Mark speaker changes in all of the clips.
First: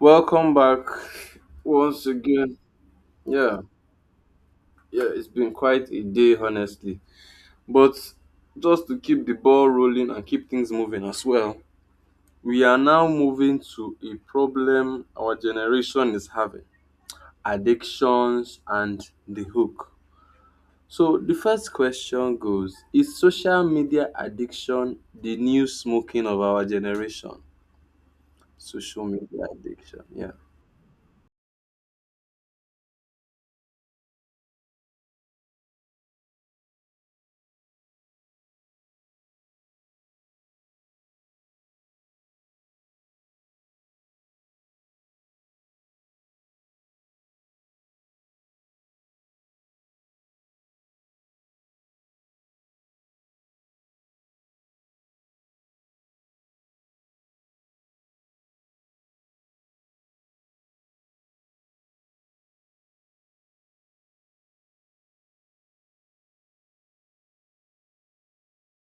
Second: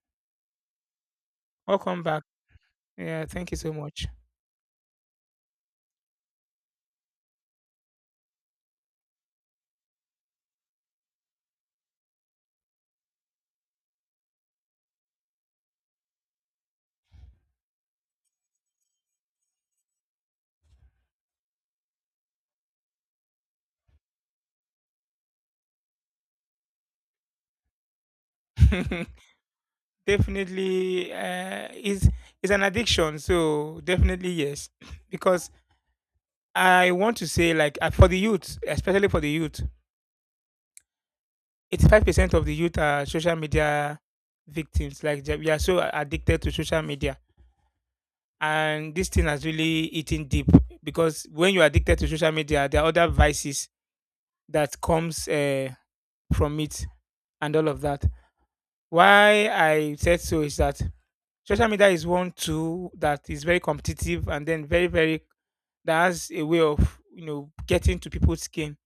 Speaker 1: Welcome back
Speaker 2: Welcome
Speaker 1: once
Speaker 2: back.
Speaker 1: again.
Speaker 2: Yeah, thank you
Speaker 1: Yeah,
Speaker 2: so much.
Speaker 1: yeah, it's been quite a day, honestly. But just to keep the ball rolling and keep things moving as well, we are now moving to a problem our generation is having, addictions and the hook. So, the first question goes, is social media addiction the new smoking of our generation? Social media addiction, yeah.
Speaker 2: Definitely, is an addiction. So definitely yes, because I want to say for the youth, especially for the youth, 85% of the youth are social media victims. We are so addicted to social media, and this thing has really eaten deep because when you're addicted to social media, there are other vices that comes from it and all of that. Why I said so is that social media is one tool that is very competitive and then very, that has a way of you know getting to people's skin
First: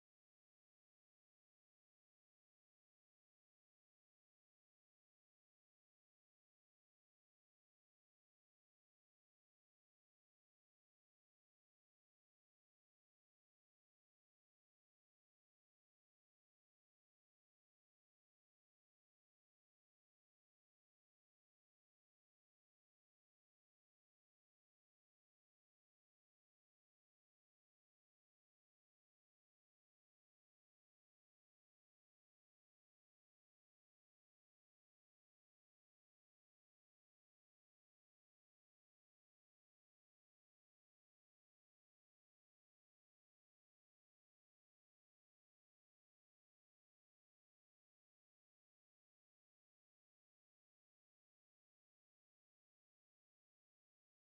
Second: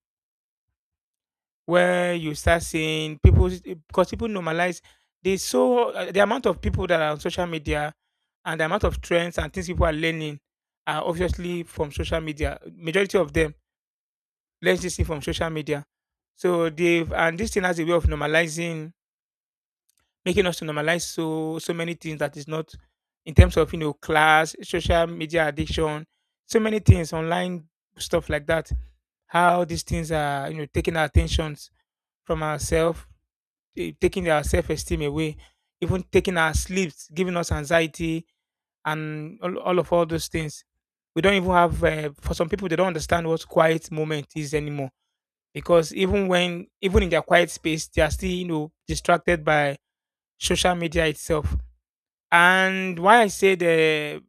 Speaker 2: where you start seeing people because people normalize the amount of people that are on social media and the amount of trends and things people are learning are obviously from social media, majority of them learn this thing from social media. So they've and this thing has a way of normalizing, making us to normalize so many things that is not, in terms of you know class, social media addiction, so many things, online stuff like that. How these things are you know taking our attentions from ourselves, taking our self esteem away, even taking our sleeps, giving us anxiety and all those things. We don't even have. For some people they don't understand what quiet moment is anymore because even in their quiet space they are still you know distracted by social media itself. And why I say the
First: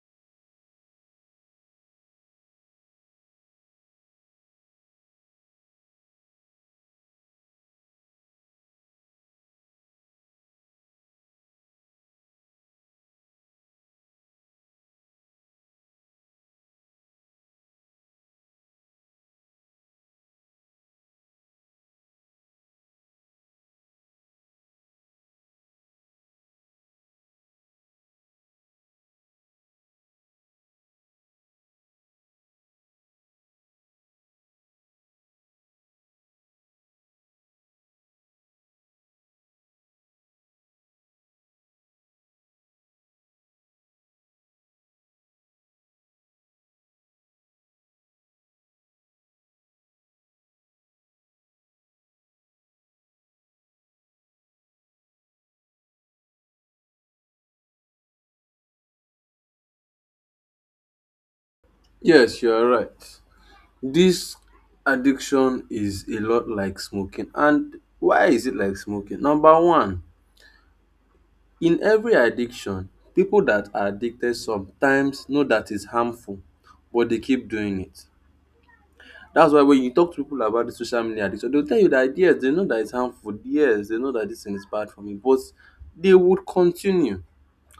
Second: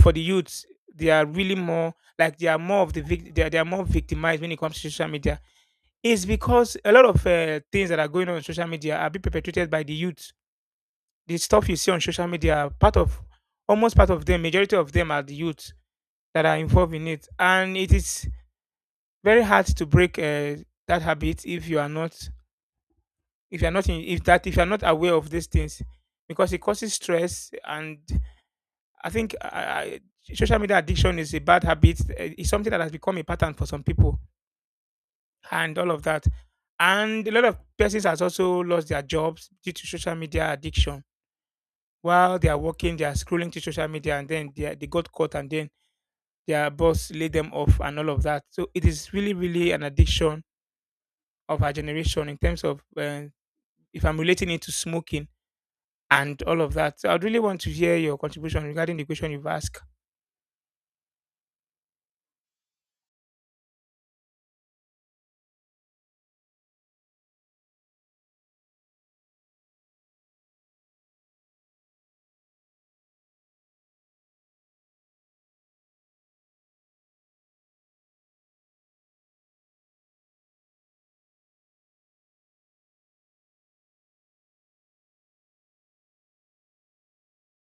Speaker 2: for the youths, they are really more like they are more victimized when it comes to social media, is because a lot of things that are going on social media are being perpetrated by the youth. The stuff you see on social media, are part of almost part of them, majority of them are the youth that are involved in it, and it is very hard to break that habit if you are not, if you are not in, if that if you are not aware of these things because it causes stress. And I think social media addiction is a bad habit. It's something that has become a pattern for some people, and all of that. And a lot of persons has also lost their jobs due to social media addiction. While they are working, they are scrolling to social media, and then they got caught, and then their boss laid them off, and all of that. So it is really, really an addiction of our generation in terms of if I'm relating it to smoking and all of that. So I'd really want to hear your contribution regarding the question you've asked.
Speaker 1: Yes, you are right. This addiction is a lot like smoking. And why is it like smoking? Number one, in every addiction, people that are addicted sometimes know that it's harmful, but they keep doing it. That's why when you talk to people about the social media addiction, they'll tell you that yes, they know that it's harmful. Yes, they know that this thing is bad for me, but they would continue.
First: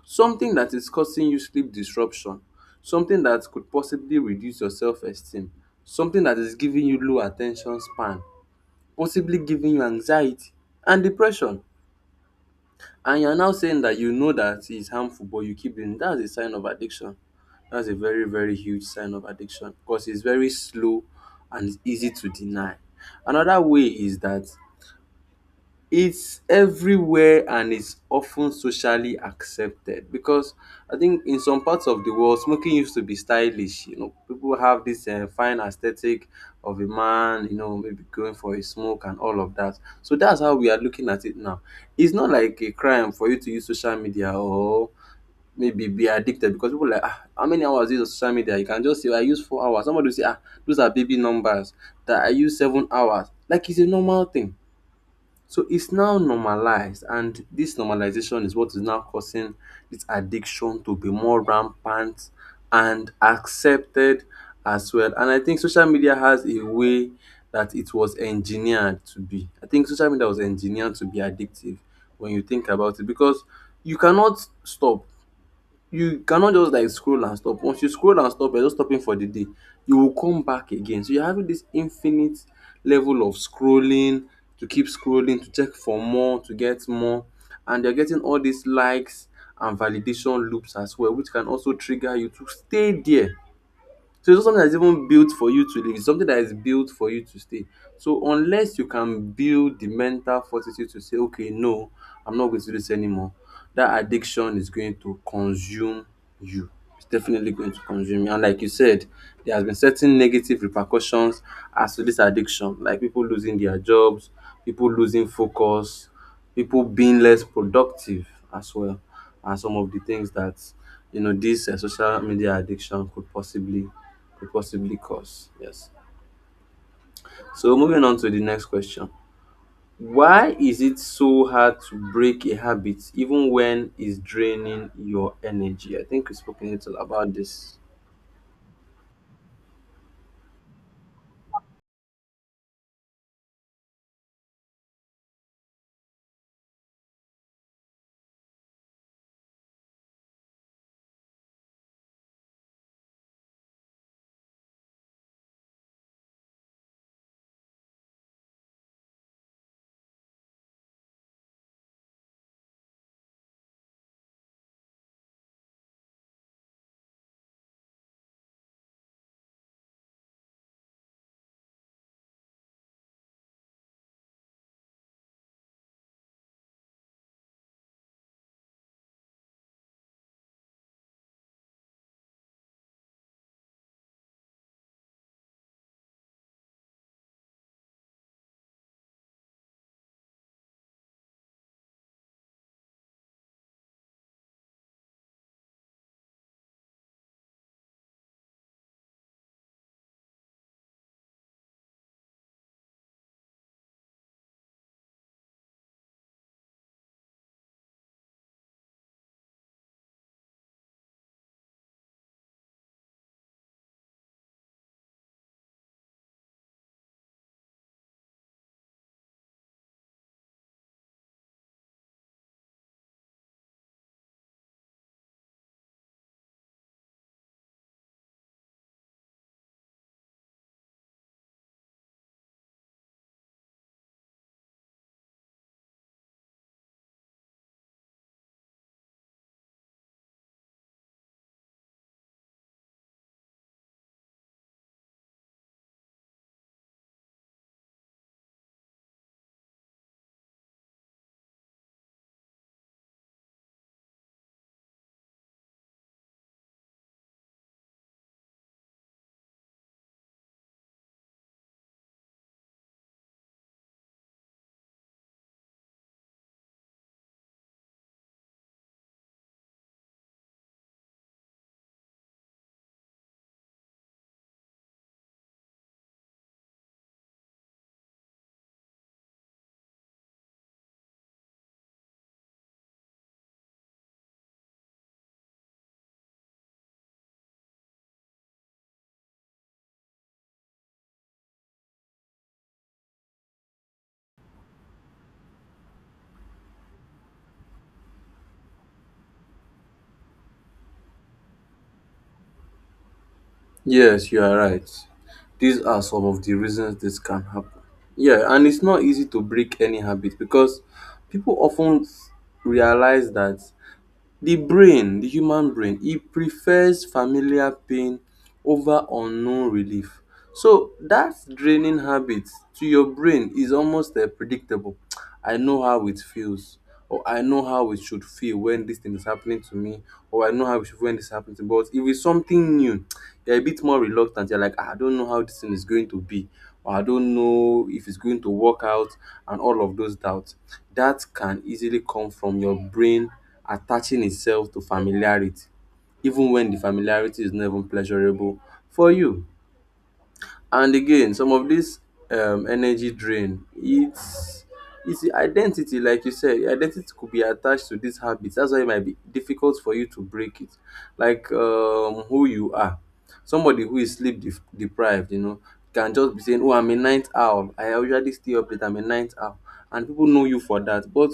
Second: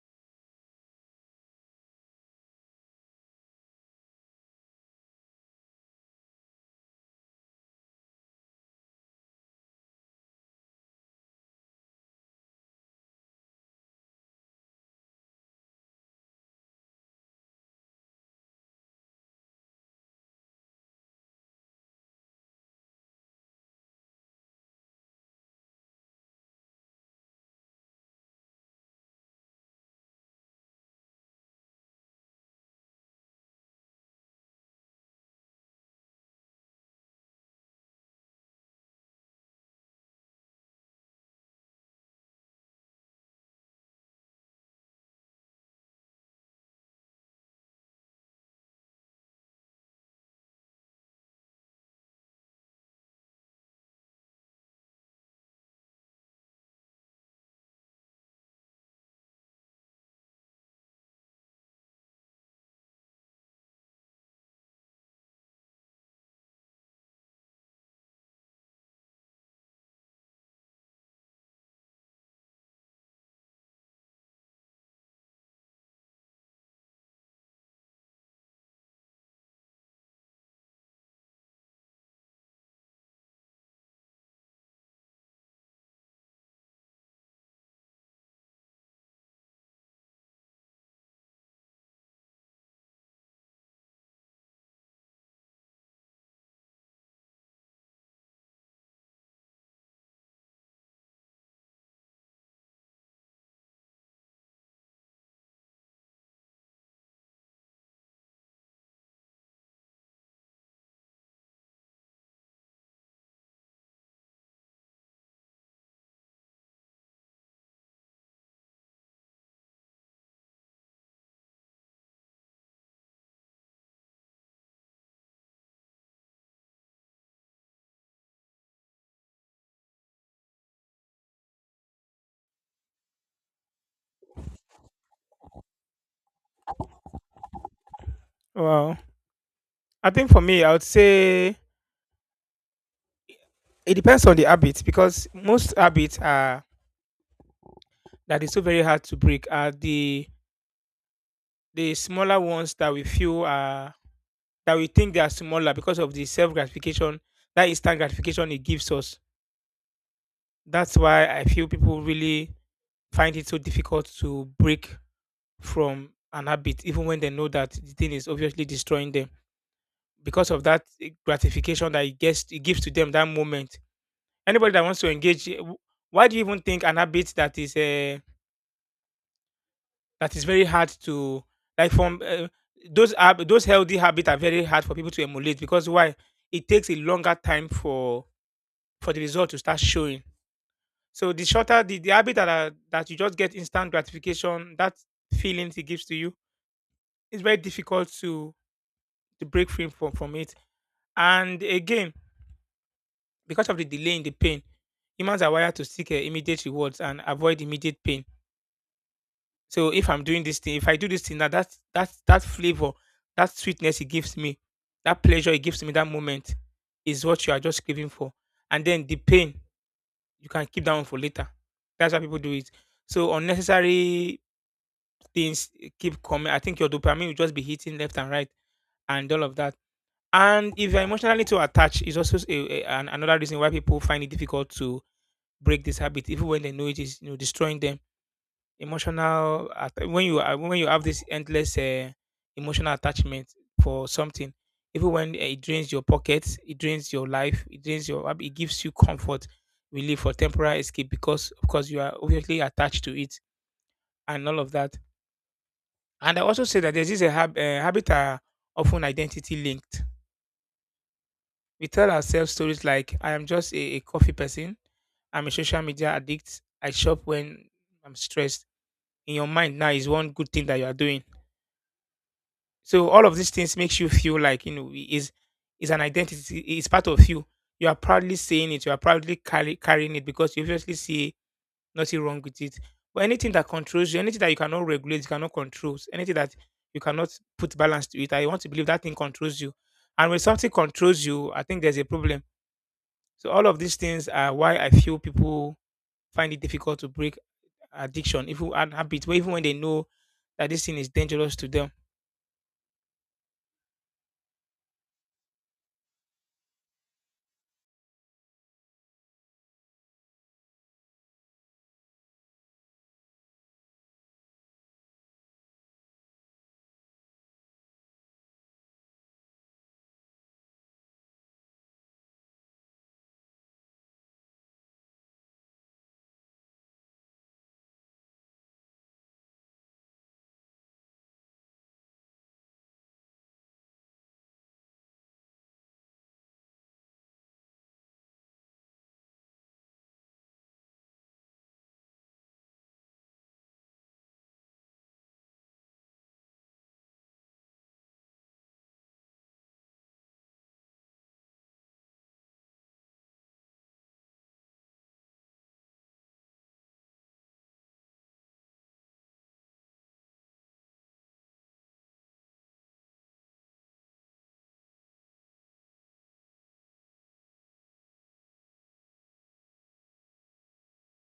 Speaker 1: Something that is causing you sleep disruption, something that could possibly reduce your self-esteem, something that is giving you low attention span, possibly giving you anxiety and depression, and you're now saying that you know that it's harmful but you keep doing it, that's a sign of addiction. That's a very, very huge sign of addiction because it's very slow and it's easy to deny. Another way is that it's everywhere and it's often socially accepted because I think in some parts of the world, smoking used to be stylish. You know, people have this fine aesthetic of a man, you know, maybe going for a smoke and all of that. So that's how we are looking at it now. It's not like a crime for you to use social media or maybe be addicted because people like, ah, how many hours is on social media? You can just say, I use 4 hours. Somebody will say, ah, those are baby numbers that I use 7 hours. Like it's a normal thing, so it's now normalized, and this normalization is what is now causing this addiction to be more rampant and accepted as well. And I think social media has a way that it was engineered to be. I think social media was engineered to be addictive when you think about it because you cannot stop. You cannot just like scroll and stop. Once you scroll and stop, you're just stopping for the day. You will come back again, so you're having this infinite level of scrolling, to keep scrolling, to check for more, to get more, and you're getting all these likes and validation loops as well, which can also trigger you to stay there. So it's not something that's even built for you to leave. It's something that is built for you to stay. So unless you can build the mental fortitude to say, okay, no, I'm not going to do this anymore, that addiction is going to consume you. It's definitely going to consume you. And like you said, there has been certain negative repercussions as to this addiction, like people losing their jobs, people losing focus, people being less productive as well, and some of the things that you know this social media addiction could possibly cause. Yes. So moving on to the next question. Why is it so hard to break a habit even when it's draining your energy? I think we spoke a little about this.
Speaker 2: Wow. I think for me, I would say it depends on the habit, because most habits are that is so very hard to break are the smaller ones that we feel are that we think they are smaller because of the self gratification, that instant gratification it gives us. That's why I feel people really find it so difficult to break from an habit, even when they know that the thing is obviously destroying them because of that gratification that it gives to them that moment. Anybody that wants to engage, why do you even think an habit that is a that is very hard to, like from those those healthy habits are very hard for people to emulate, because why? It takes a longer time for the result to start showing. So the shorter the habit that are, that you just get instant gratification, that feelings it gives to you, it's very difficult to break free from it. And again, because of the delay in the pain, humans are wired to seek immediate rewards and avoid immediate pain. So if I'm doing this thing, if I do this thing, that flavor, that sweetness it gives me, that pleasure it gives me, that moment is what you are just craving for. And then the pain, you can keep that one for later. That's why people do it. So unnecessary things keep coming. I think your dopamine will just be hitting left and right and all of that. And if you're emotionally too attached, is also another reason why people find it difficult to break this habit, even when they know it is you know destroying them emotional when you are when you have this endless emotional attachment for something, even when it drains your pockets, it drains your life, it drains your it gives you comfort, relief for temporary escape, because of course you are obviously attached to it and all of that. And I also say that there's this habit are often identity linked. We tell ourselves stories like I am just a coffee person, I'm a social media addict, I shop when I'm stressed. In your mind now is one good thing that you are doing. So all of these things makes you feel like you know is an identity. It's part of you. You are proudly saying it. You are proudly carrying it because you obviously see nothing wrong with it. But anything that controls you, anything that you cannot regulate, you cannot control, anything that you cannot put balance to it, I want to believe that thing controls you. And when something controls you, I think there's a problem. So all of these things are why I feel people find it difficult to break addiction, even and habit, even when they know that this thing is dangerous to them.
Speaker 1: Yes, you are right. These are some of the reasons this can happen. Yeah, and it's not easy to break any habit because people often realize that the brain, the human brain, it prefers familiar pain over unknown relief. So that draining habit to your brain is almost predictable. I know how it feels, or I know how it should feel when this thing is happening to me, or I know how it should feel when this happens to me. But if it's something new, you're a bit more reluctant. You're like, "Ah, I don't know how this thing is going to be, or I don't know if it's going to work out," and all of those doubts. That can easily come from your brain attaching itself to familiarity even when the familiarity is not even pleasurable for you. And again, some of this energy drain, it's the identity, like you said, your identity could be attached to these habits. That's why it might be difficult for you to break it. Like who you are, somebody who is deprived, you know, can just be saying, "Oh, I'm a night owl. I usually stay up late. I'm a night owl," and people know you for that. But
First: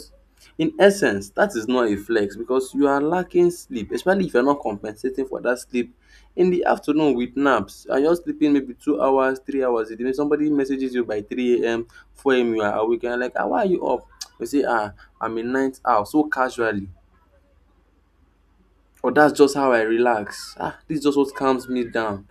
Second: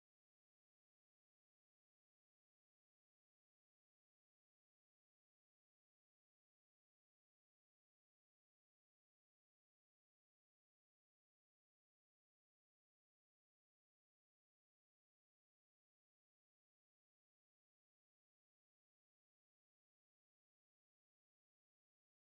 Speaker 1: in essence, that is not a flex because you are lacking sleep, especially if you're not compensating for that sleep in the afternoon with naps. And you're sleeping maybe 2 hours, 3 hours. If somebody messages you by 3 a.m., 4 a.m., you are awake and you're like, ah, why are you up? You say, ah, I'm in night owl, so casually, or that's just how I relax. Ah, this is just what calms me down.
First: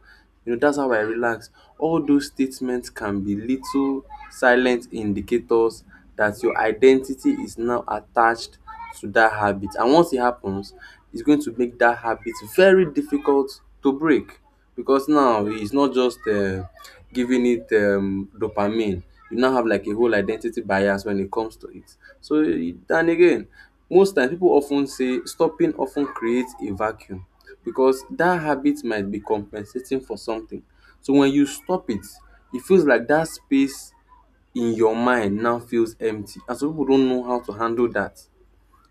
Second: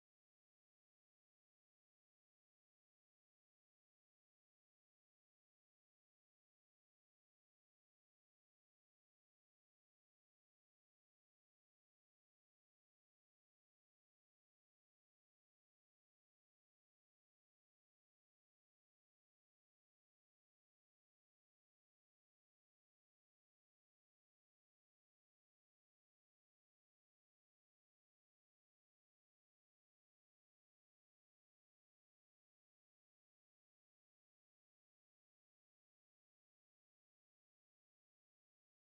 Speaker 1: You know, that's how I relax. All those statements can be little silent indicators that your identity is now attached to that habit. And once it happens, it's going to make that habit very difficult to break, because now it's not just giving it dopamine, you now have like a whole identity bias when it comes to it. And again, most times people often say stopping often creates a vacuum because that habit might be compensating for something. So when you stop it, it feels like that space in your mind now feels empty, and some people don't know how to handle that,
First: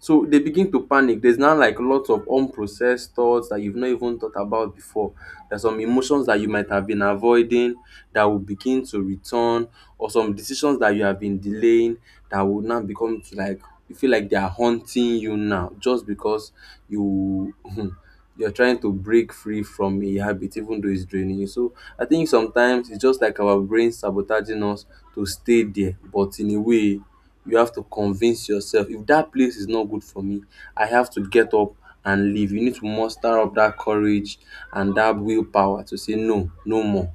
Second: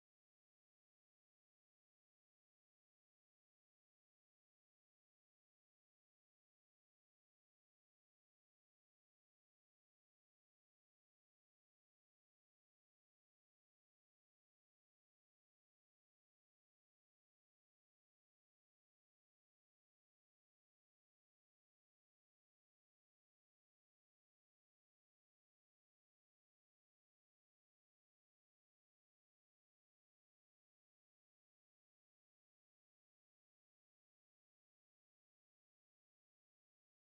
Speaker 1: so they begin to panic. There's now like lots of unprocessed thoughts that you've not even thought about before. There's some emotions that you might have been avoiding that will begin to return, or some decisions that you have been delaying that will now become to like you feel like they are haunting you now just because you you're trying to break free from a habit even though it's draining you. So I think sometimes it's just like our brain sabotaging us to stay there, but in a way, you have to convince yourself, if that place is not good for me, I have to get up and leave. You need to muster up that courage and that willpower to say, no, no more,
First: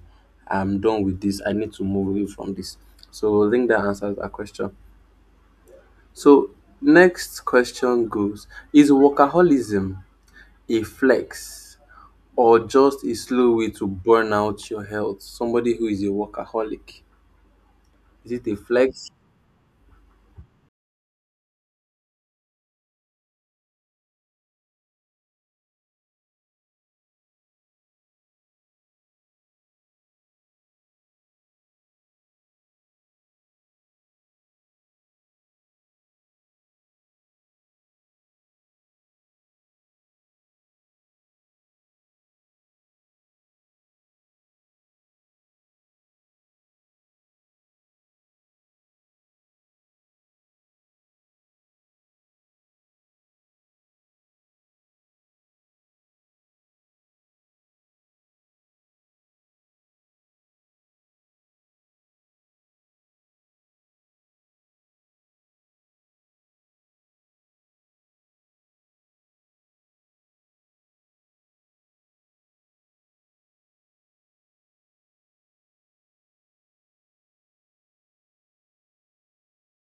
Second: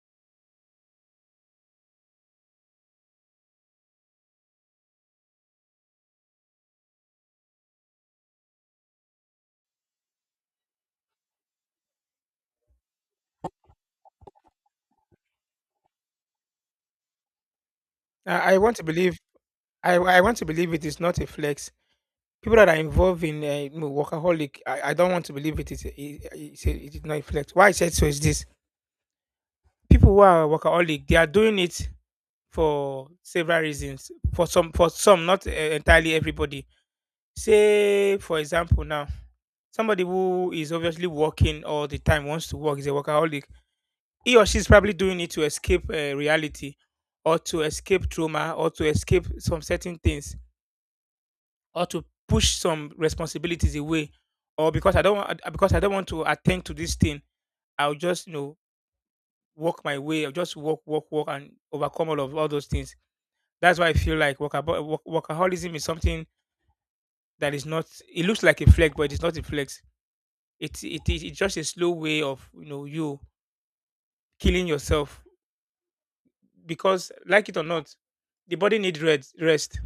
Speaker 1: I'm done with this, I need to move away from this. So I think that answers that question. So next question goes, is workaholism a flex or just a slow way to burn out your health? Somebody who is a workaholic, is it
Speaker 2: I
Speaker 1: a
Speaker 2: I want to
Speaker 1: flex?
Speaker 2: believe I want to believe it is not a flex. People that are involved in you know, workaholic, I don't want to believe it is a, it, it's a- it is not a flex. Why I said so is this: people who are workaholic, they are doing it for several reasons. For some, not entirely everybody. Say, for example, now somebody who is obviously working all the time wants to work is a workaholic. He or she is probably doing it to escape reality, or to escape trauma, or to escape some certain things, or to push some responsibilities away, or because I don't want to attend to this thing, I'll just you know walk my way. I'll just walk, and overcome all of all those things. That's why I feel like workaholism is something that is not. It looks like a flex, but it's not a flex. It's just a slow way of you know you killing yourself, because like it or not, the body needs rest. Rest.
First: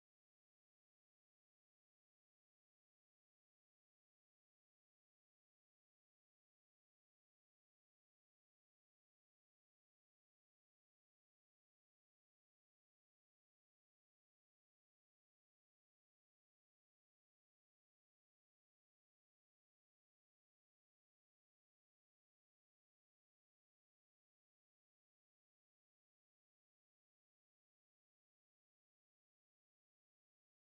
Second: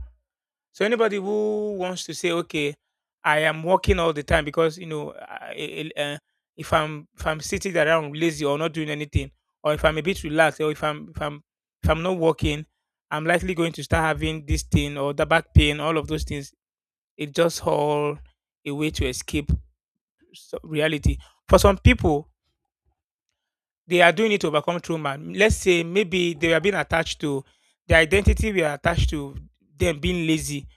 Speaker 2: So anybody who wants to say, okay, I am working all the time because you know, if I'm sitting around lazy or not doing anything, or if I'm a bit relaxed, or if I'm not working, I'm likely going to start having this thing or the back pain, all of those things. It's just all a way to escape reality. For some people, they are doing it to overcome trauma. Let's say maybe they were being attached to the identity we are attached to, them being lazy,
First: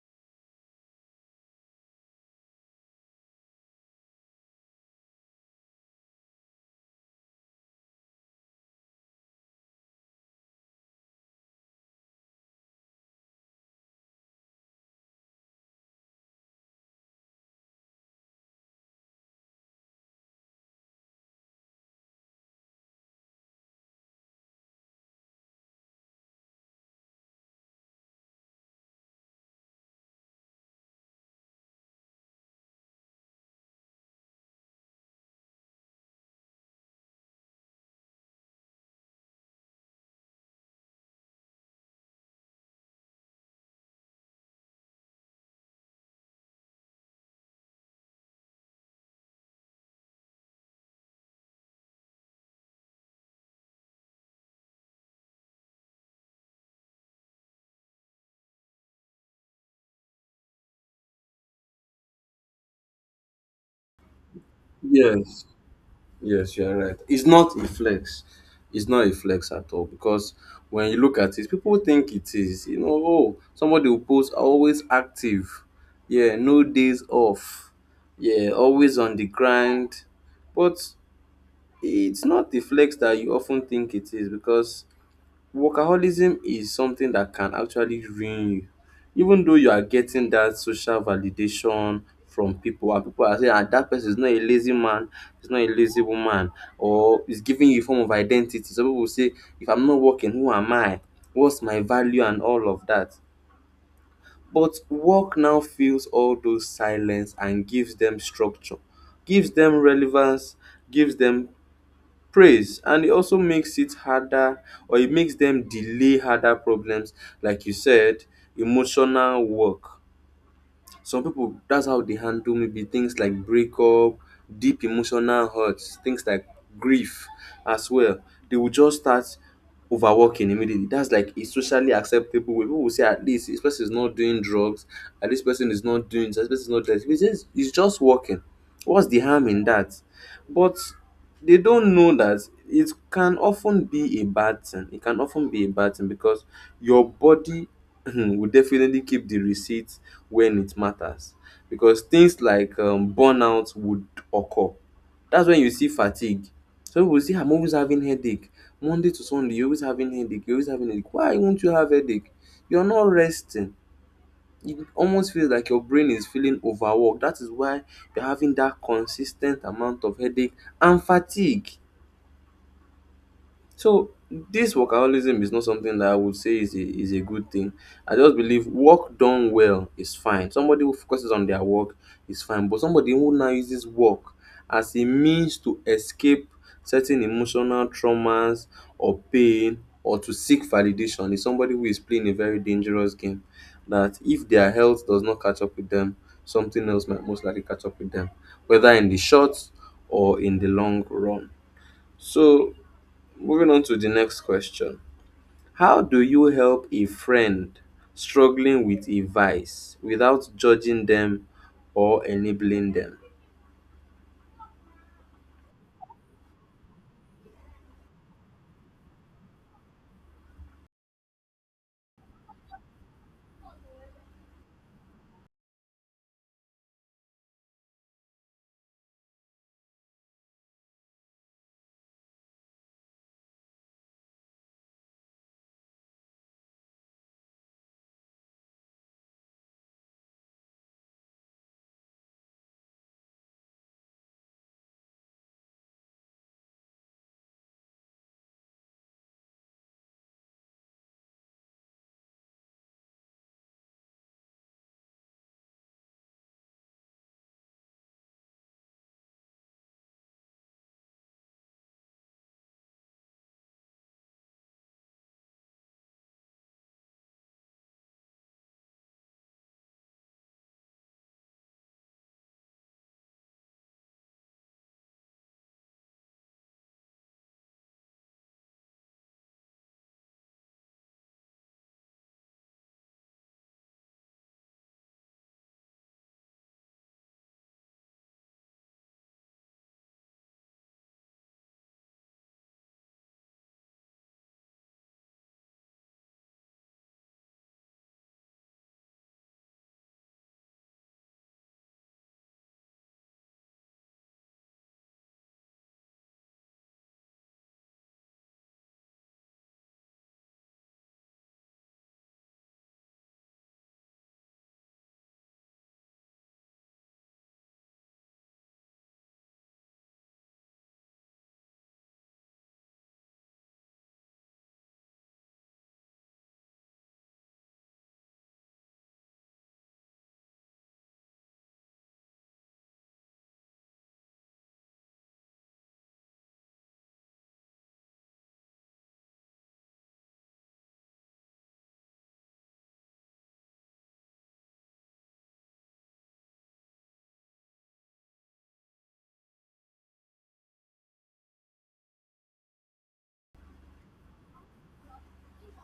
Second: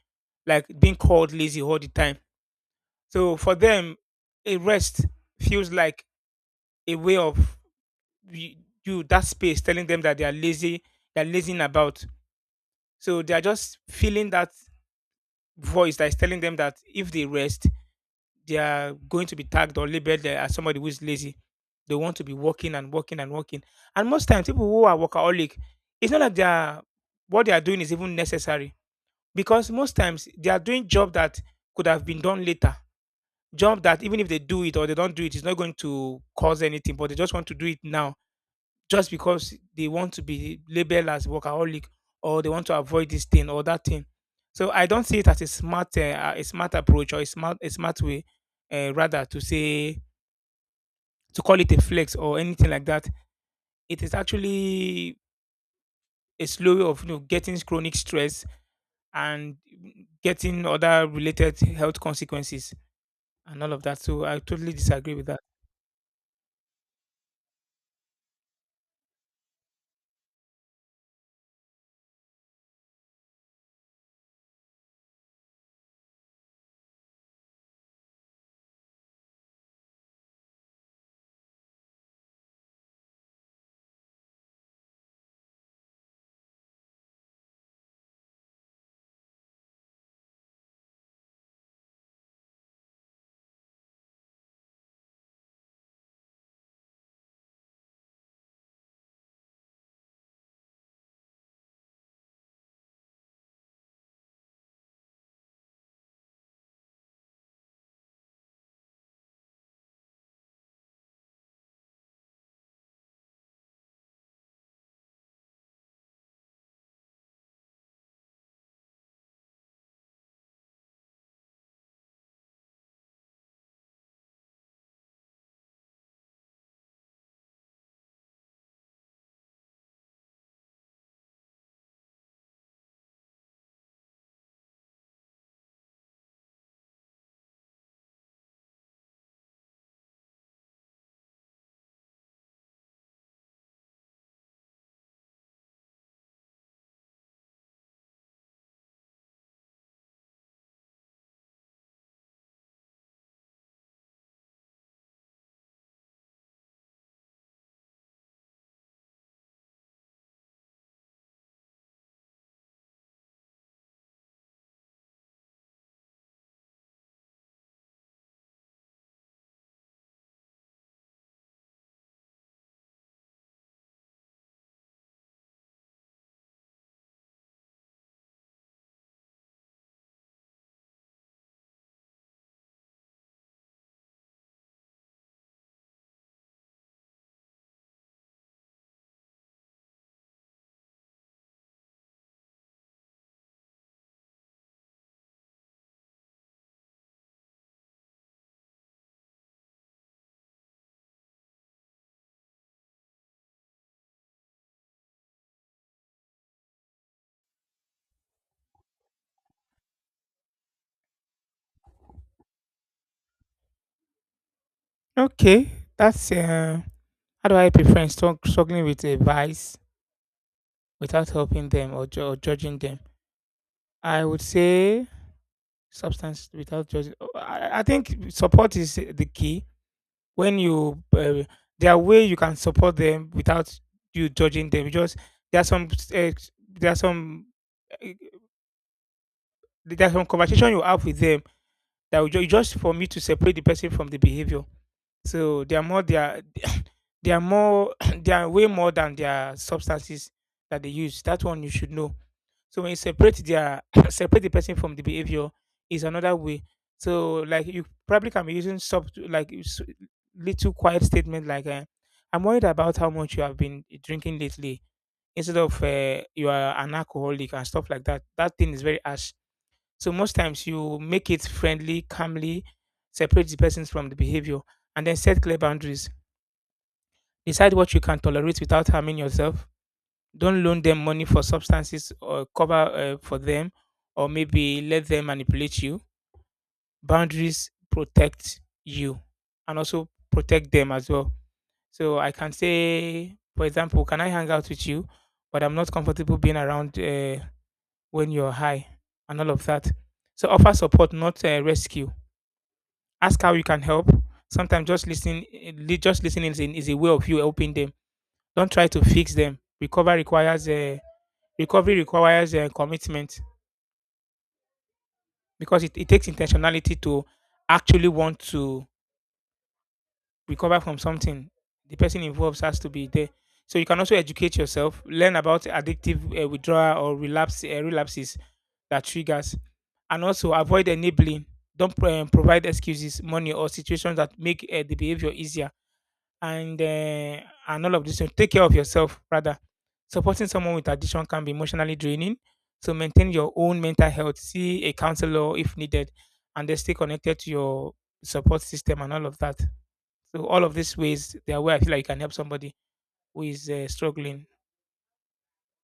Speaker 2: like being called lazy all the time. So for them, a rest feels like a way of y- you that space telling them that they are lazy, they're lazing about. So they are just feeling that voice that is telling them that if they rest, they are going to be tagged or labeled as somebody who is lazy. They want to be working and working and working. And most times, people who are workaholic, it's not like they are what they are doing is even necessary, because most times they are doing job that could have been done later. Job that even if they do it or they don't do it, it's not going to cause anything, but they just want to do it now just because they want to be labeled as workaholic, or they want to avoid this thing or that thing. So I don't see it as a smart approach or a smart way, rather to say, to call it a flex or anything like that. It is actually a slow way of you know getting chronic stress and getting other related health consequences and all of that. So I totally disagree with that.
Speaker 1: Yes. Yes, you are right. It's not a flex. It's not a flex at all because when you look at it, people think it is. You know, oh, somebody will post always active. Yeah, no days off. Yeah, always on the grind. But it's not the flex that you often think it is because workaholism is something that can actually ruin you. Even though you are getting that social validation from people and people are saying, ah, that person is not a lazy man, is not a lazy woman, or is giving you a form of identity. Some people say, if I'm not working, who am I? What's my value and all of that. But work now fills all those silence and gives them structure, gives them relevance, gives them praise, and it also makes it harder, or it makes them delay harder problems, like you said, emotional work. Some people, that's how they handle maybe things like breakup, deep emotional hurts, things like grief as well. They will just start overworking immediately. That's like a socially acceptable way. People will say at least this person is not doing drugs, at least person is not doing this, this person is not doing this, it's just working, what's the harm in that? But they don't know that it can often be a bad thing. It can often be a bad thing because your body will definitely keep the receipt when it matters, because things like burnout would occur. That's when you see fatigue. Some people say, I'm always having headache. Monday to Sunday, you're always having headache, you're always having headache. Why won't you have headache? You're not resting. It almost feels like your brain is feeling overworked. That is why you're having that consistent amount of headache and fatigue. So this workaholism is not something that I would say is a good thing. I just believe work done well is fine. Somebody who focuses on their work is fine, but somebody who now uses work as a means to escape certain emotional traumas or pain or to seek validation is somebody who is playing a very dangerous game that if their health does not catch up with them, something else might most likely catch up with them, whether in the short or in the long run. So moving on to the next question. How do you help a friend struggling with a vice without judging them or enabling them?
Speaker 2: Okay, that's how do I prefer struggling with a vice without helping them or, or judging them. I would say substance without judging. Oh, I think support is the key. When you there are way you can support them without you judging them. You just there are some uh, there are some uh, there are some conversation you have with them that will just for me to separate the person from the behavior. So they are more they are they are more they are way more than their substances that they use. That one you should know. So when you separate their separate the person from the behavior is another way. So like you probably can be using little quiet statement like, I'm worried about how much you have been drinking lately instead of, you are an alcoholic and stuff like that. That thing is very harsh. So most times you make it friendly, calmly, separate the persons from the behavior, and then set clear boundaries. Decide what you can tolerate without harming yourself. Don't loan them money for substances or cover for them, or maybe let them manipulate you. Boundaries protect you and also protect them as well. So I can say, for example, can I hang out with you, but I'm not comfortable being around when you're high and all of that. So offer support, not rescue. Ask how you can help. Sometimes just listening, just listening is, is a way of you helping them. Don't try to fix them. Recovery requires a commitment, because it takes intentionality to actually want to recover from something. The person involved has to be there, so you can also educate yourself, learn about addictive, withdrawal or relapses that triggers, and also avoid enabling. Don't pro- provide excuses, money, or situations that make the behavior easier and uh, and all of this. So take care of yourself rather. Supporting someone with addiction can be emotionally draining. So maintain your own mental health. See a counselor if needed, and then stay connected to your support system and all of that. So all of these ways, they are where I feel like you can help somebody who is struggling.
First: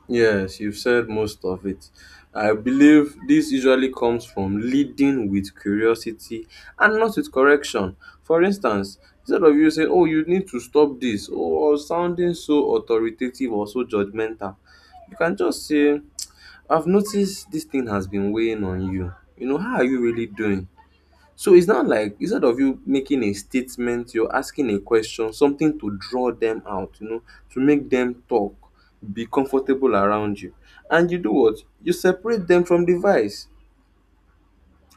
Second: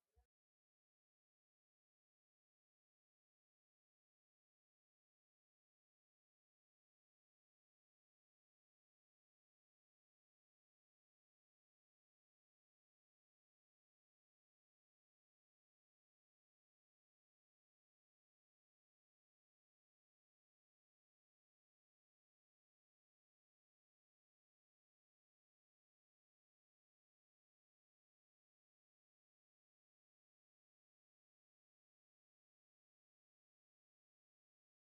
Speaker 1: Yes, you've said most of it. I believe this usually comes from leading with curiosity and not with correction. For instance, instead of you saying, "Oh, you need to stop this," or sounding so authoritative or so judgmental, you can just say, "I've noticed this thing has been weighing on you. You know, how are you really doing?" So it's not like, instead of you making a statement, you're asking a question, something to draw them out, you know, to make them talk, be comfortable around you. And you do what? You separate them from the vice.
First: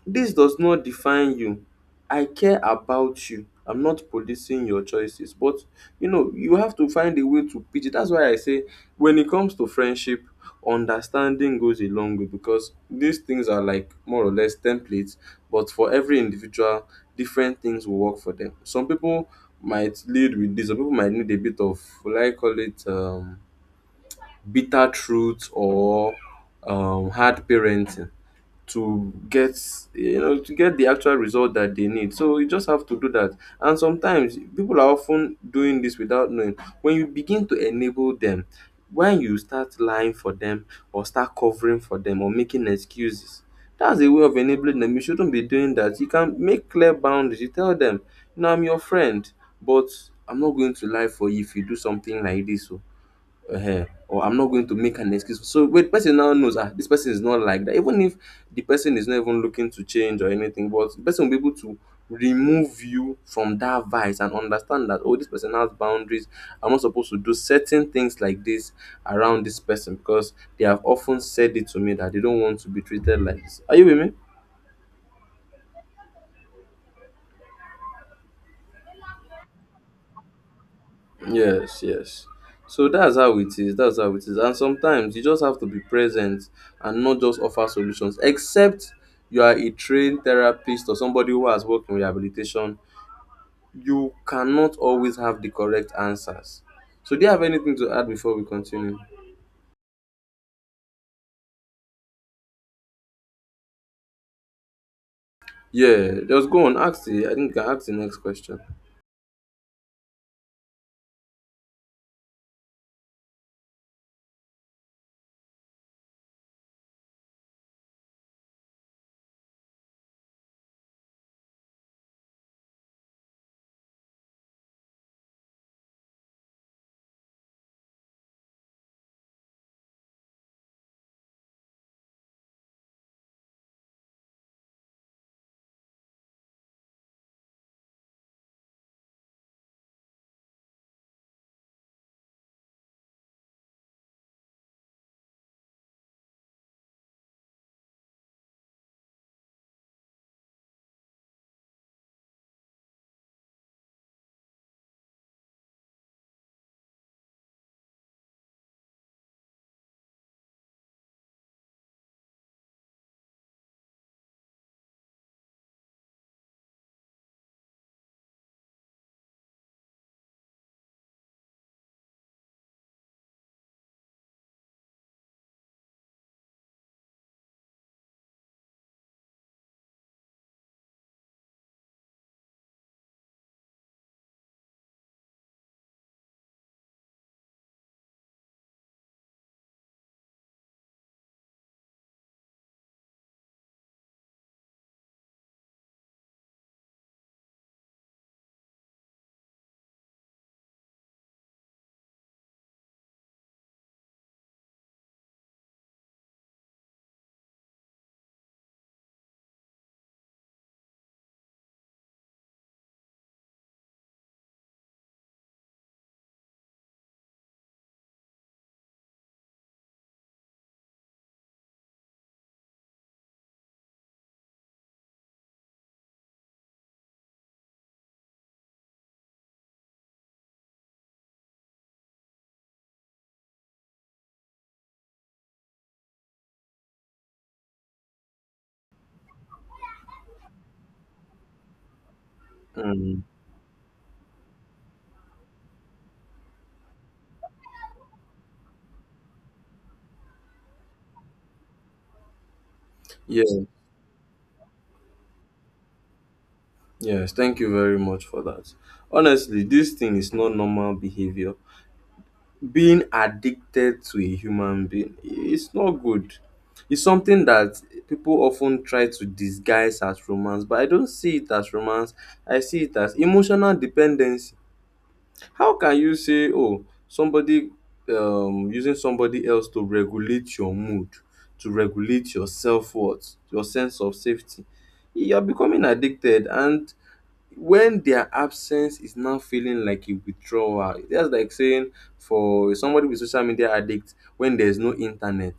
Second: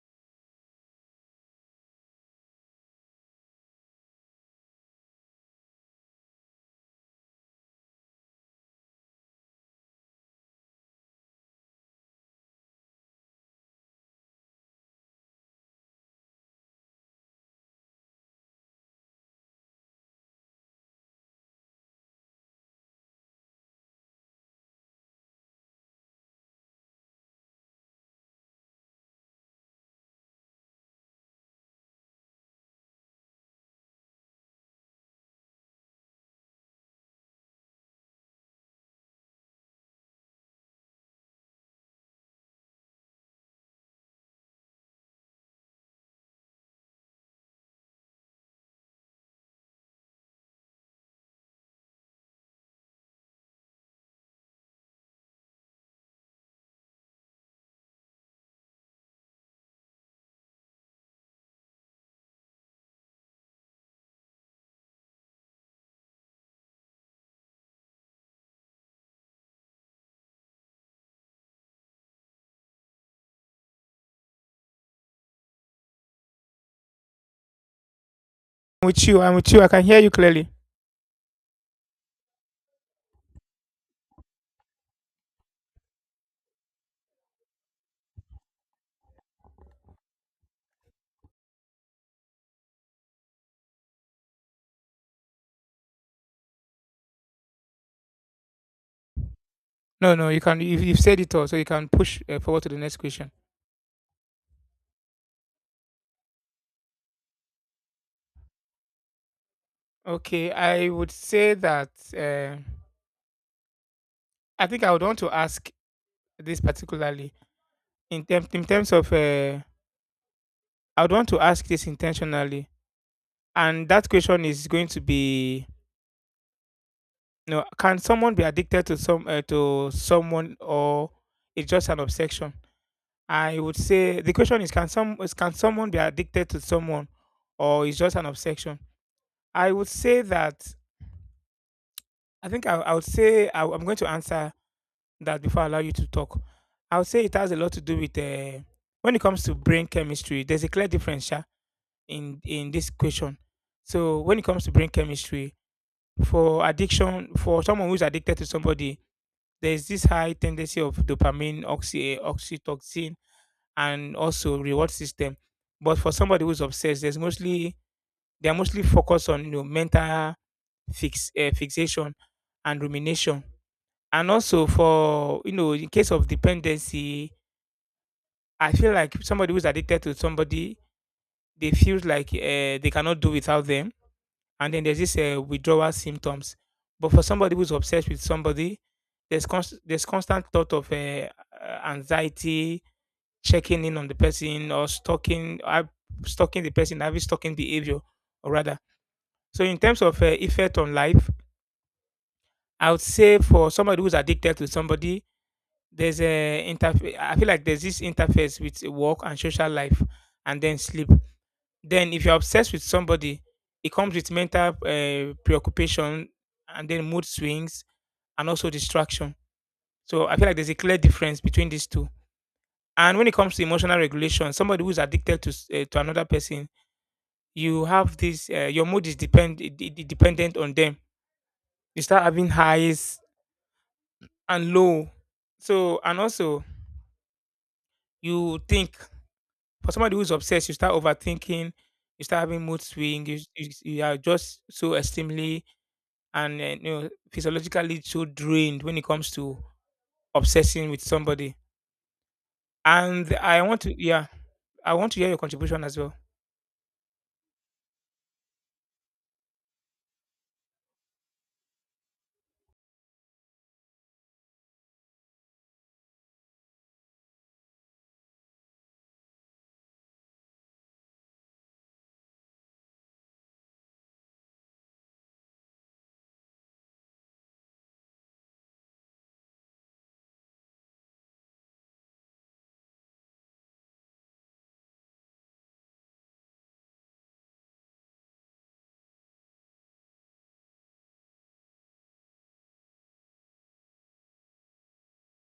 Speaker 1: This does not define you. I care about you. I'm not policing your choices. But you know, you have to find a way to pitch it. That's why I say, when it comes to friendship, understanding goes a long way, because these things are like more or less templates, but for every individual, different things will work for them. Some people might lead with this, some people might need a bit of, will I call it bitter truth or hard parenting to get, you know, to get the actual result that they need. So you just have to do that. And sometimes people are often doing this without knowing. When you begin to enable them, when you start lying for them or start covering for them or making excuses, that's a way of enabling them. You shouldn't be doing that. You can make clear boundaries. You tell them, you know, "I'm your friend, but I'm not going to lie for you if you do something like this, oh." Or, "I'm not going to make an excuse." So wait, person now knows, ah, this person is not like that. Even if the person is not even looking to change or anything, but the person will be able to remove you from that vice and understand that, oh, this person has boundaries. I'm not supposed to do certain things like this around this person, because they have often said it to me that they don't want to be treated like this. Are you with me?
Speaker 2: With you, I'm with you. I can hear you clearly.
Speaker 1: Yes, yes. So that's how it is. That's how it is. And sometimes you just have to be present and not just offer solutions. Except you are a trained therapist or somebody who has worked in rehabilitation, you cannot always have the correct answers. So do you have anything to add before we continue?
Speaker 2: No, no, you can. You've said it all, so you can push forward to the next question.
Speaker 1: Yeah, just go on. Ask the. I think you can ask the next question.
Speaker 2: Okay, I would say that, uh, I think I would want to ask this particularly. In terms of, I would want to ask this intentionally, and that question is going to be, you know, can someone be addicted to someone, or it's just an obsession? I would say the question is, can someone be addicted to someone, or it's just an obsession? I would say that I think I would say I, I'm going to answer that before I allow you to talk. I would say it has a lot to do with, when it comes to brain chemistry. There's a clear difference, yeah, in this question. So when it comes to brain chemistry, for addiction, for someone who's addicted to somebody, there is this high tendency of dopamine, oxytocin, and also reward system. But for somebody who's obsessed, there's mostly they are mostly focused on, you know, mental fixation and rumination. And also, for you know, in case of dependency, I feel like somebody who's addicted to somebody, they feel like they cannot do without them, and then there's this withdrawal symptoms. But for somebody who's obsessed with somebody, there's there's constant thought of, anxiety, checking in on the person, or stalking, stalking the person, having stalking behavior, or rather. So in terms of effect on life, I would say for somebody who's addicted to somebody, there's a interface. I feel like there's this interface with work and social life, and then sleep. Then, if you're obsessed with somebody, it comes with mental preoccupation, and then mood swings, and also distraction. So I feel like there's a clear difference between these two. And when it comes to emotional regulation, somebody who's addicted to another person, you have this. Your mood is depend it, it, it dependent on them. You start having highs and low. So, and also you think, for somebody who's obsessed, you start overthinking, you start having mood
Speaker 1: Mm.
Speaker 2: swing. You are just so extremely and, you know, physiologically so drained when it comes to obsessing with somebody. And
Speaker 1: Yeah,
Speaker 2: I want to, yeah, I want to hear your contribution as well.
Speaker 1: yes, thank you very much for that. Honestly, this thing is not normal behavior. Being addicted to a human being, it's not good. It's something that people often try to disguise as romance, but I don't see it as romance. I see it as emotional dependency. How can you say, oh, somebody using somebody else to regulate your mood, to regulate your self worth, your sense of safety? You're becoming addicted, and when their absence is now feeling like a withdrawal, that's like saying, for somebody with social media addict, when there's no internet,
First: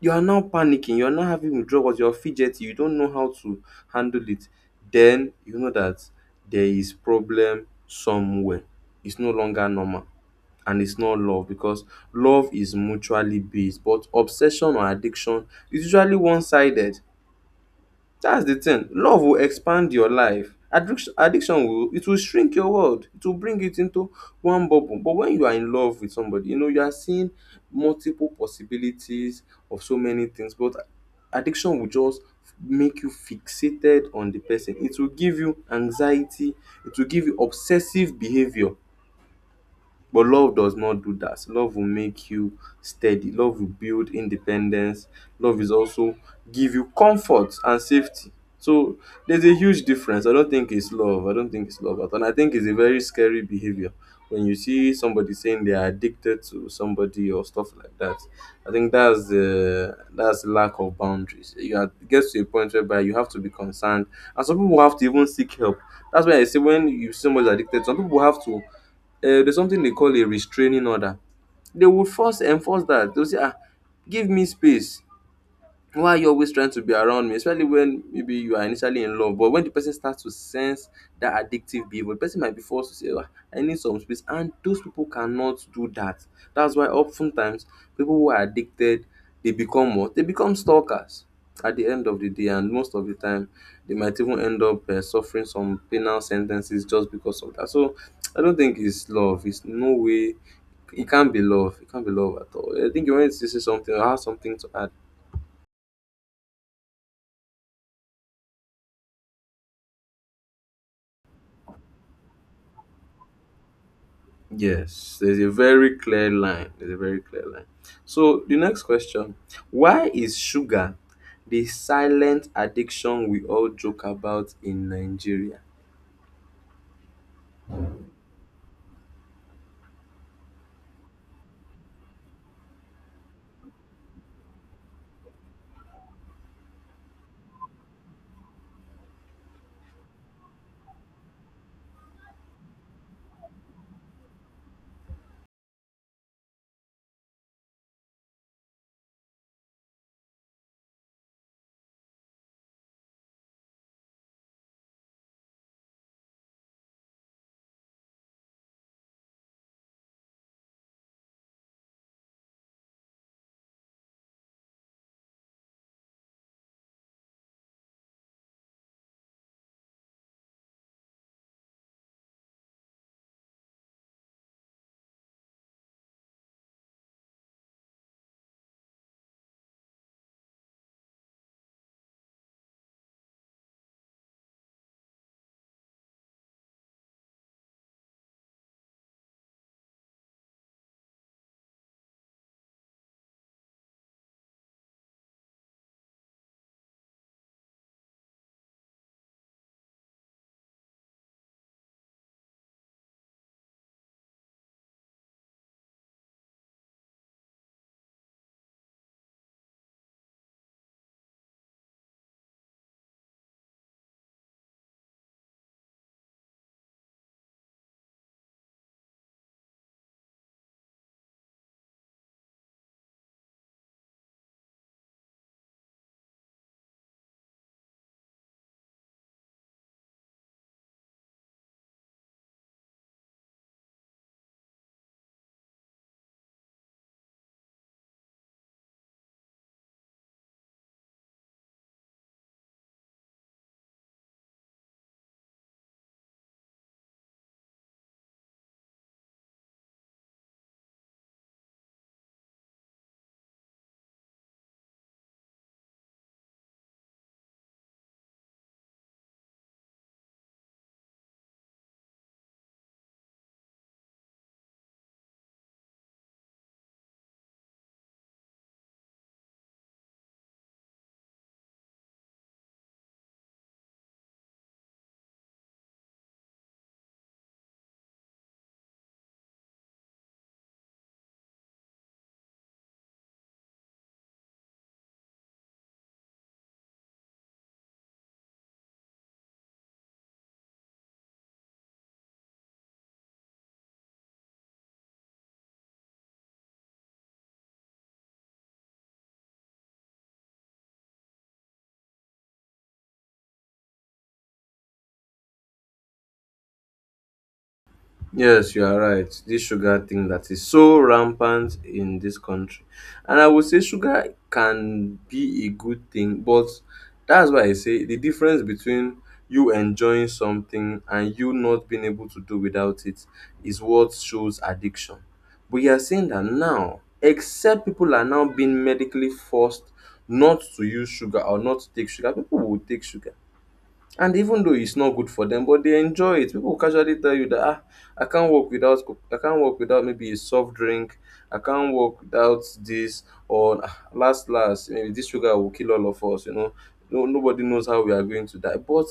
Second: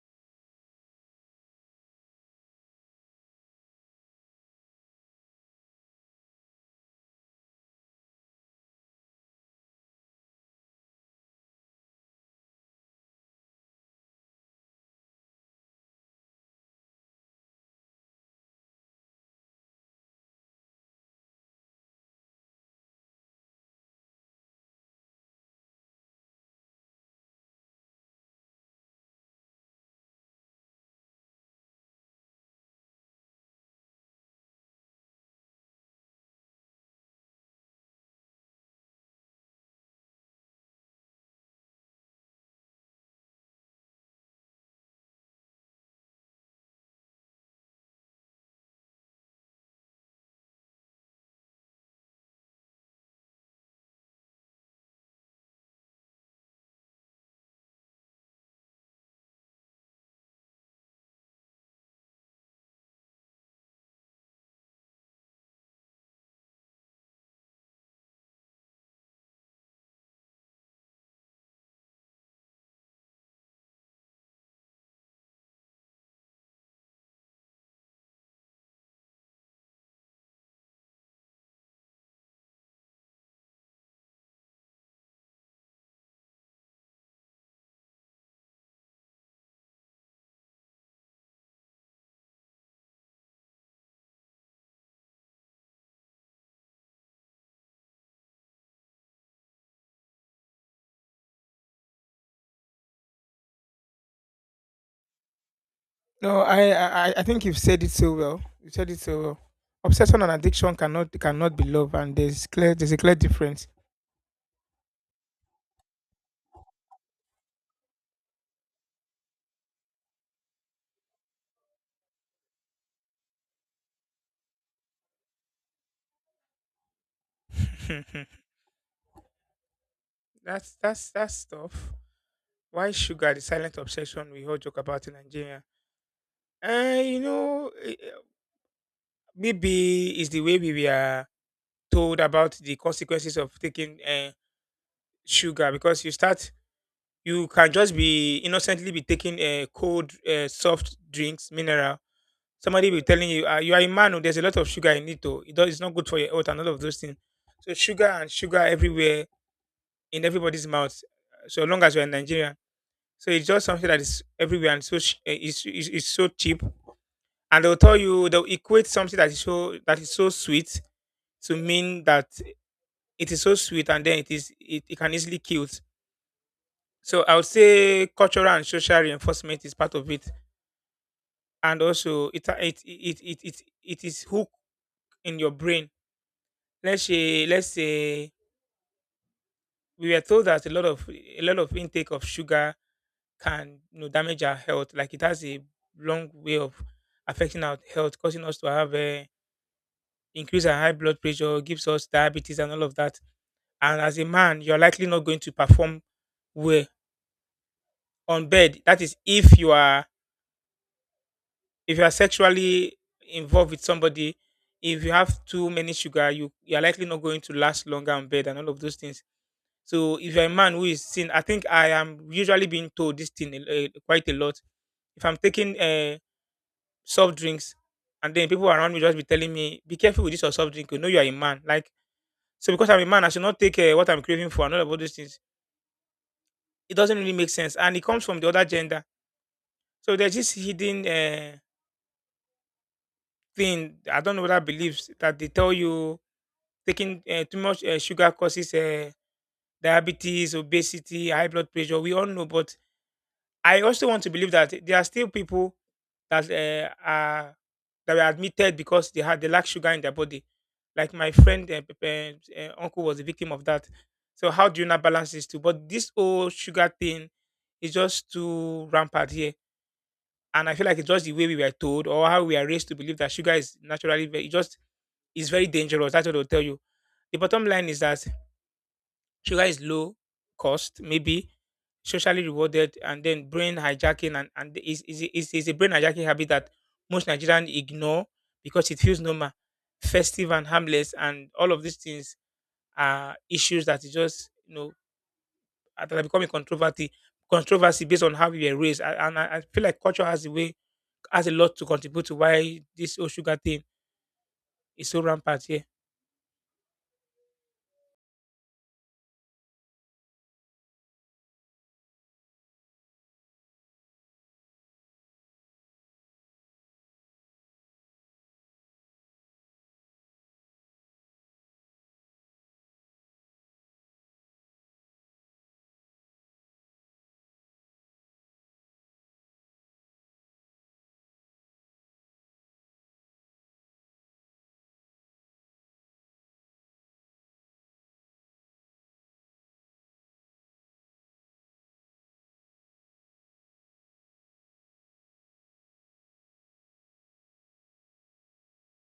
Speaker 1: you are now panicking, you're now having withdrawals, you're fidgety, you don't know how to handle it, then you know that there is problem somewhere. It's no longer normal, and it's not love, because love is mutually based, but obsession or addiction is usually one-sided. That's the thing. Love will expand your life. Addiction will, it will shrink your world. It will bring it into one bubble. But when you are in love with somebody, you know you are seeing multiple possibilities of so many things. But addiction will just make you fixated on the person. It will give you anxiety. It will give you obsessive behavior. But love does not do that. Love will make you steady. Love will build independence. Love is also give you comfort and safety. So there's a huge difference. I don't think it's love. I don't think it's love at all. And I think it's a very scary behavior when you see somebody saying they are addicted to somebody or stuff like that. I think that's the, that's lack of boundaries. You are, it gets to a point whereby you have to be concerned, and some people have to even seek help. That's why I say, when you see somebody addicted, some people have to, there's something they call a restraining order. They will first enforce that. They'll say, ah, give me space. Why are you always trying to be around me, especially when maybe you are initially in love? But when the person starts to sense that addictive behavior, the person might be forced to say, "Ah, I need some space," and those people cannot do that. That's why oftentimes people who are addicted, they become what, they become stalkers at the end of the day, and most of the time they might even end up suffering some penal sentences just because of that. So I don't think it's love. It's no way. It can't be love. It can't be love at all. I think you wanted to say something or have something to add.
Speaker 2: No, I think you've said it so well. You said it so well. Obsession and addiction cannot be love, and there's a clear difference.
Speaker 1: Yes, there's a very clear line. There's a very clear line. So the next question: why is sugar the silent addiction we all joke about in Nigeria?
Speaker 2: That's that stuff. Why sugar? The silent obsession we all joke about in Nigeria. You know, maybe it's the way we were told about the consequences of taking, sugar. Because you start, you can just be innocently be taking, cold, soft drinks, mineral. Somebody will be telling you, you are a man, oh, there's a lot of sugar in it, oh. It does, it's not good for your health, and all of those things. So sugar and sugar everywhere, in everybody's mouth, so long as you're in Nigeria. So it's just something that is everywhere, and so it's, it's so cheap. And they'll tell you, they'll equate something that is so, sweet, to mean that it is so sweet, and then it is, it can easily kill. So I would say cultural and social reinforcement is part of it, and also it is hooked in your brain. Let's say we were told that a lot of intake of sugar can, you know, damage our health. Like it has a long way of affecting our health, causing us to have a increase, our high blood pressure, gives us diabetes and all of that. And as a man, you're likely not going to perform well on bed. That is if you are, sexually involved with somebody. If you have too many sugar, you are likely not going to last longer on bed and all of those things. So if you're a man who is seen, I think I am usually being told this thing quite a lot. If I'm taking, soft drinks. And then people around me just be telling me, be careful with this or soft drink. You know you are a man. Like, so because I'm a man, I should not take what I'm craving for, and all those things. It doesn't really make sense. And it comes from the other gender. So there's this hidden, thing, I don't know what whether believes that they tell you taking, too much, sugar causes, diabetes, obesity, high blood pressure. We all know, but I also want to believe that there are still people that, are that were admitted because they had, they lack sugar in their body. Like my friend, uncle was a victim of that. So how do you not balance these two? But this whole sugar thing is just too rampant here, and I feel like it's just the way we were told, or how we are raised to believe that sugar is naturally very, it just is very dangerous. That's what they'll tell you. The bottom line is that sugar is low cost, maybe socially rewarded, and then brain hijacking, and is a brain hijacking habit that most Nigerians ignore, because it feels normal, festive and harmless, and all of these things are issues that is just, you know, that are becoming controversy based on how we were raised. And, I, feel like culture has a way, has a lot to contribute to why this whole sugar thing is so rampant here.
Speaker 1: Yes, you are right. This sugar thing that is so rampant in this country. And I would say sugar can be a good thing, but that's why I say the difference between you enjoying something and you not being able to do without it is what shows addiction. But you are saying that now, except people are now being medically forced not to use sugar or not to take sugar, people will take sugar. And even though it's not good for them, but they enjoy it. People will casually tell you that, ah, I can't work without maybe a soft drink. I can't work without this, or, "Ah, last last, maybe this sugar will kill all of us." You know, no, nobody knows how we are going to die. But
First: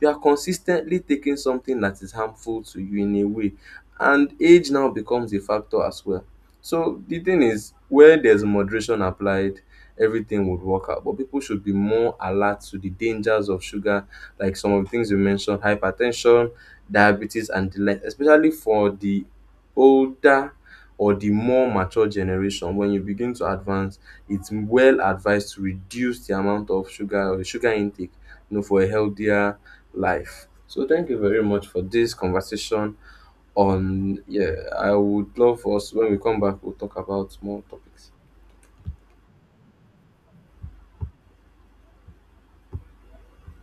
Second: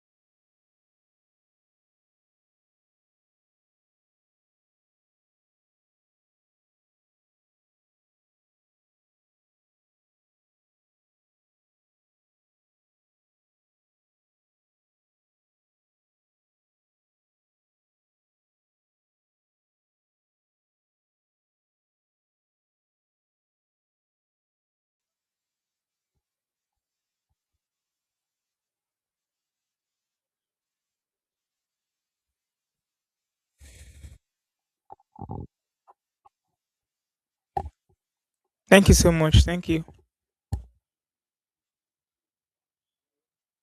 Speaker 1: you are consistently taking something that is harmful to you in a way, and age now becomes a factor as well. So the thing is, where there's moderation applied, everything would work out. But people should be more alert to the dangers of sugar, like some of the things you mentioned, hypertension, diabetes, and the like, especially for the older or the more mature generation. When you begin to advance, it's well advised to reduce the amount of sugar or sugar intake, you know, for a healthier life. So thank you very much for this conversation. On, yeah, I would love for us, when we come back, we'll talk about more topics.
Speaker 2: Thank you so much. Thank you.